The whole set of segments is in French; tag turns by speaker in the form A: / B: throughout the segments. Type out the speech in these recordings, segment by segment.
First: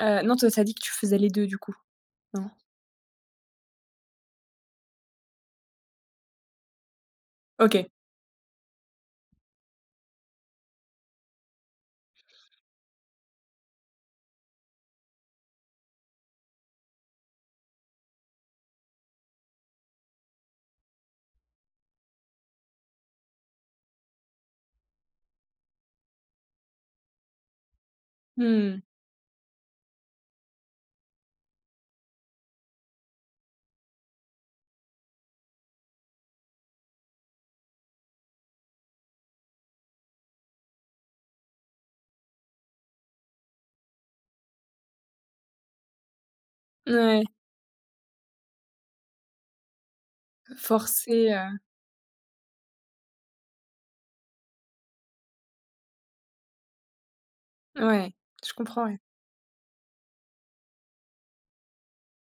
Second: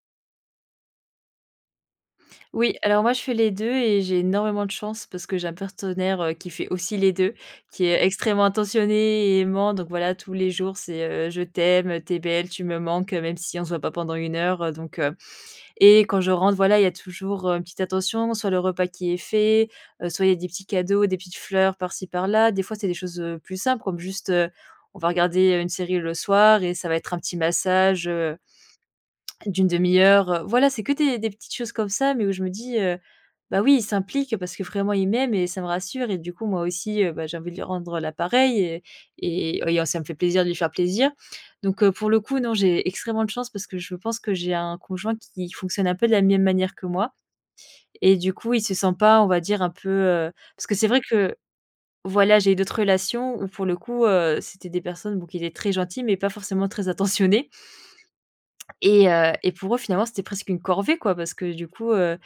A: Heu, non, toi, tu as dit que tu faisais les 2 du coup, non?
B: Oui, alors moi je fais les 2 et j'ai énormément de chance, parce que j'ai un partenaire, heu, qui fait aussi les 2, qui
A: OK.
B: est extrêmement attentionné et aimant. Donc voilà tous les jours, c'est, heu: «Je t'aime, tu es belle, tu me manques», heu, même si on se voit pas pendant 1 heure donc heu et quand je rentre, voilà, il y a toujours, heu, une petite attention sur le repas qui est fait, heu, soit il y a des petits cadeaux, des petites fleurs, par-ci par-là. Des fois, c'est des choses, heu, plus simples, comme juste, heu, on va regarder, heu, une série le soir et ça va être un petit massage, heu
A: Mmh.
B: d'une 1/2 heure, heu, voilà, c'est que des des petites choses comme ça, mais où je me dis, heu, bah oui, il s'implique parce que vraiment il m'aime et ça me rassure et du coup, moi aussi, heu, bah j'ai envie de lui rendre, heu, la pareille et et et heu, ça me fait plaisir de lui faire plaisir. Donc heu, pour le coup, non, j'ai extrêmement de chance parce que je pense que j'ai un conjoint qui fonctionne un peu de la même manière que moi
A: Ouais.
B: et du coup, il se sent pas, on va dire un peu, heu parce que c'est vrai
A: Forcé,
B: que
A: heu
B: voilà, j'ai eu d'autres relations où pour le coup, heu, c'était des personnes, bon qui étaient très gentilles mais pas forcément très attentionnées
A: Ouais, je comprends ouais.
B: et heu et pour eux, finalement, c'était presque une corvée quoi. Parce que du coup, heu,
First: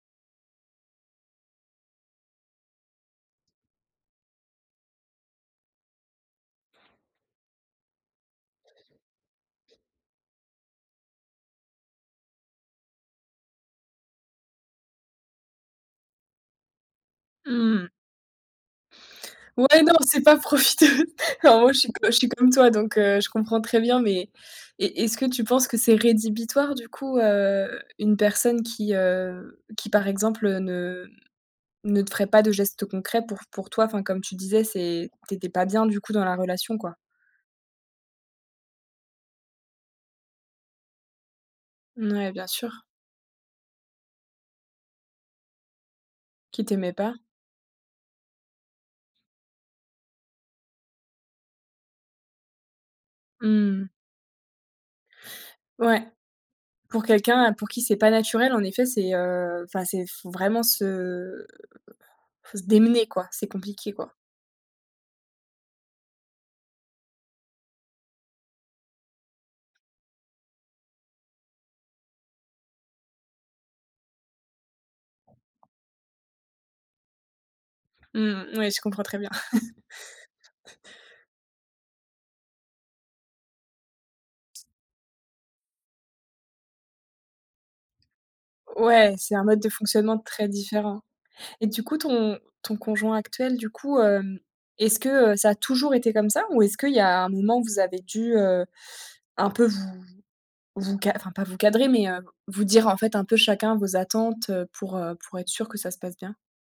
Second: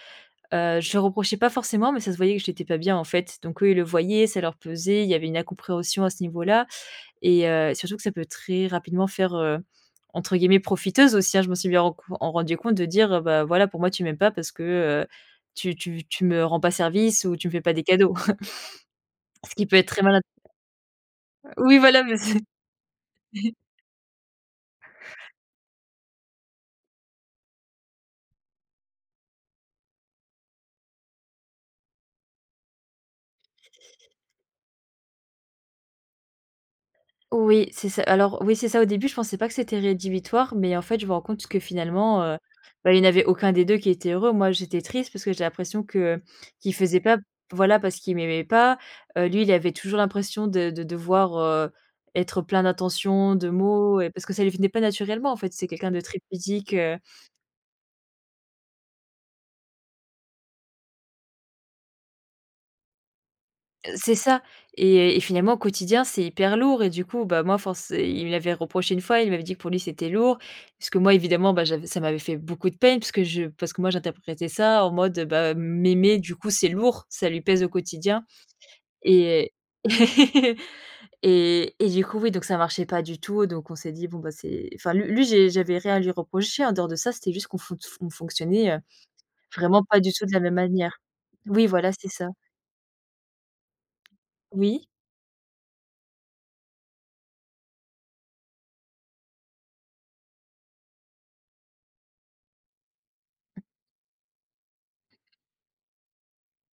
B: heu, je reprochais pas forcément, mais ça se voyait que j'étais pas bien en fait. Donc eux, ils le voyaient, ça leur pesait. Il y avait une incompréhension à ce niveau-là et heu et surtout que ça peut très rapidement faire, heu, entre guillemets «profiteuse» aussi, hein, je me suis bien en en rendue compte de dire, ben voilà pour moi tu m'aimes pas parce que, heu, tu tu tu tu me rends pas service ou tu me fais pas
A: Mmh
B: des
A: mh.
B: cadeaux ce qui peut
A: Ouais,
B: être
A: non,
B: très mal in
A: c'est pas
B: heu,
A: profiter. En gros,
B: oui,
A: je suis
B: voilà
A: je
B: mais
A: suis
B: c'est
A: comme toi, donc heu, je comprends très bien, mais est est-ce que tu penses que c'est rédhibitoire du coup, heu, une personne qui, heu, qui par exemple, heu, ne ne te ferait pas de gestes concrets pour pour toi? Enfin comme tu disais, c'est tu étais pas bien du coup dans la relation quoi.
B: Oui, c'est ça alors oui, c'est ça. Au début, je pensais pas que c'était rédhibitoire, mais en fait, je me rends compte que
A: N
B: finalement,
A: ouais,
B: heu,
A: bien sûr.
B: bah il y en avait aucun des 2 qui était heureux. Moi, j'étais triste parce que j'ai l'impression que, heu,
A: Qui
B: qui
A: t'aimait
B: faisait
A: pas?
B: pas, voilà, parce qu'il m'aimait pas. Heu, lui, il avait toujours l'impression de de devoir, heu, être, heu, plein d'attention, de
A: Mmh mh.
B: mots et parce que ça lui venait pas naturellement en fait. C'est quelqu'un de
A: Ouais,
B: très pudique, heu
A: pour quelqu'un, heu, pour qui c'est pas naturel, en effet, c'est, heu, enfin, c'est f vraiment se il faut se démener quoi. C'est
B: Heu,
A: compliqué quoi.
B: c'est ça et et finalement, au quotidien, c'est hyper lourd et du coup, bah moi, force il me l'avait reproché une fois. Il m'avait dit que: «Pour lui, c'était lourd». Parce que moi, évidemment, bah j'avais ça m'avait fait beaucoup de peine parce que je parce que moi, j'interprétais ça en mode, heu, bah, m'aimer du coup, c'est lourd, ça lui pèse au quotidien
A: Mmh, ouais je comprends très bien.
B: et et et et du coup, oui, donc ça marchait pas du tout, donc on s'est dit: «Bon bah, c'est» enfin, lui lui j'ai j'avais rien à lui reprocher en dehors de ça. C'était juste qu'on fonc fonction fonctionnait, heu,
A: Ouais, c'est un mode de
B: vraiment pas du
A: fonctionnement
B: tout de la
A: très
B: même manière.
A: différent
B: Oui,
A: et du
B: voilà,
A: coup,
B: c'est ça.
A: ton ton conjoint actuel, du coup, hem,
B: Oui.
A: est-ce que, heu, ça a toujours été comme ça? Ou est-ce qu'il y a un moment où vous avez dû, heu, un peu vous vous ca enfin pas vous cadrer, mais, heu, vous dire en fait, un peu chacun vos attentes, heu, pour, heu, pour être sûr que ça se passe bien?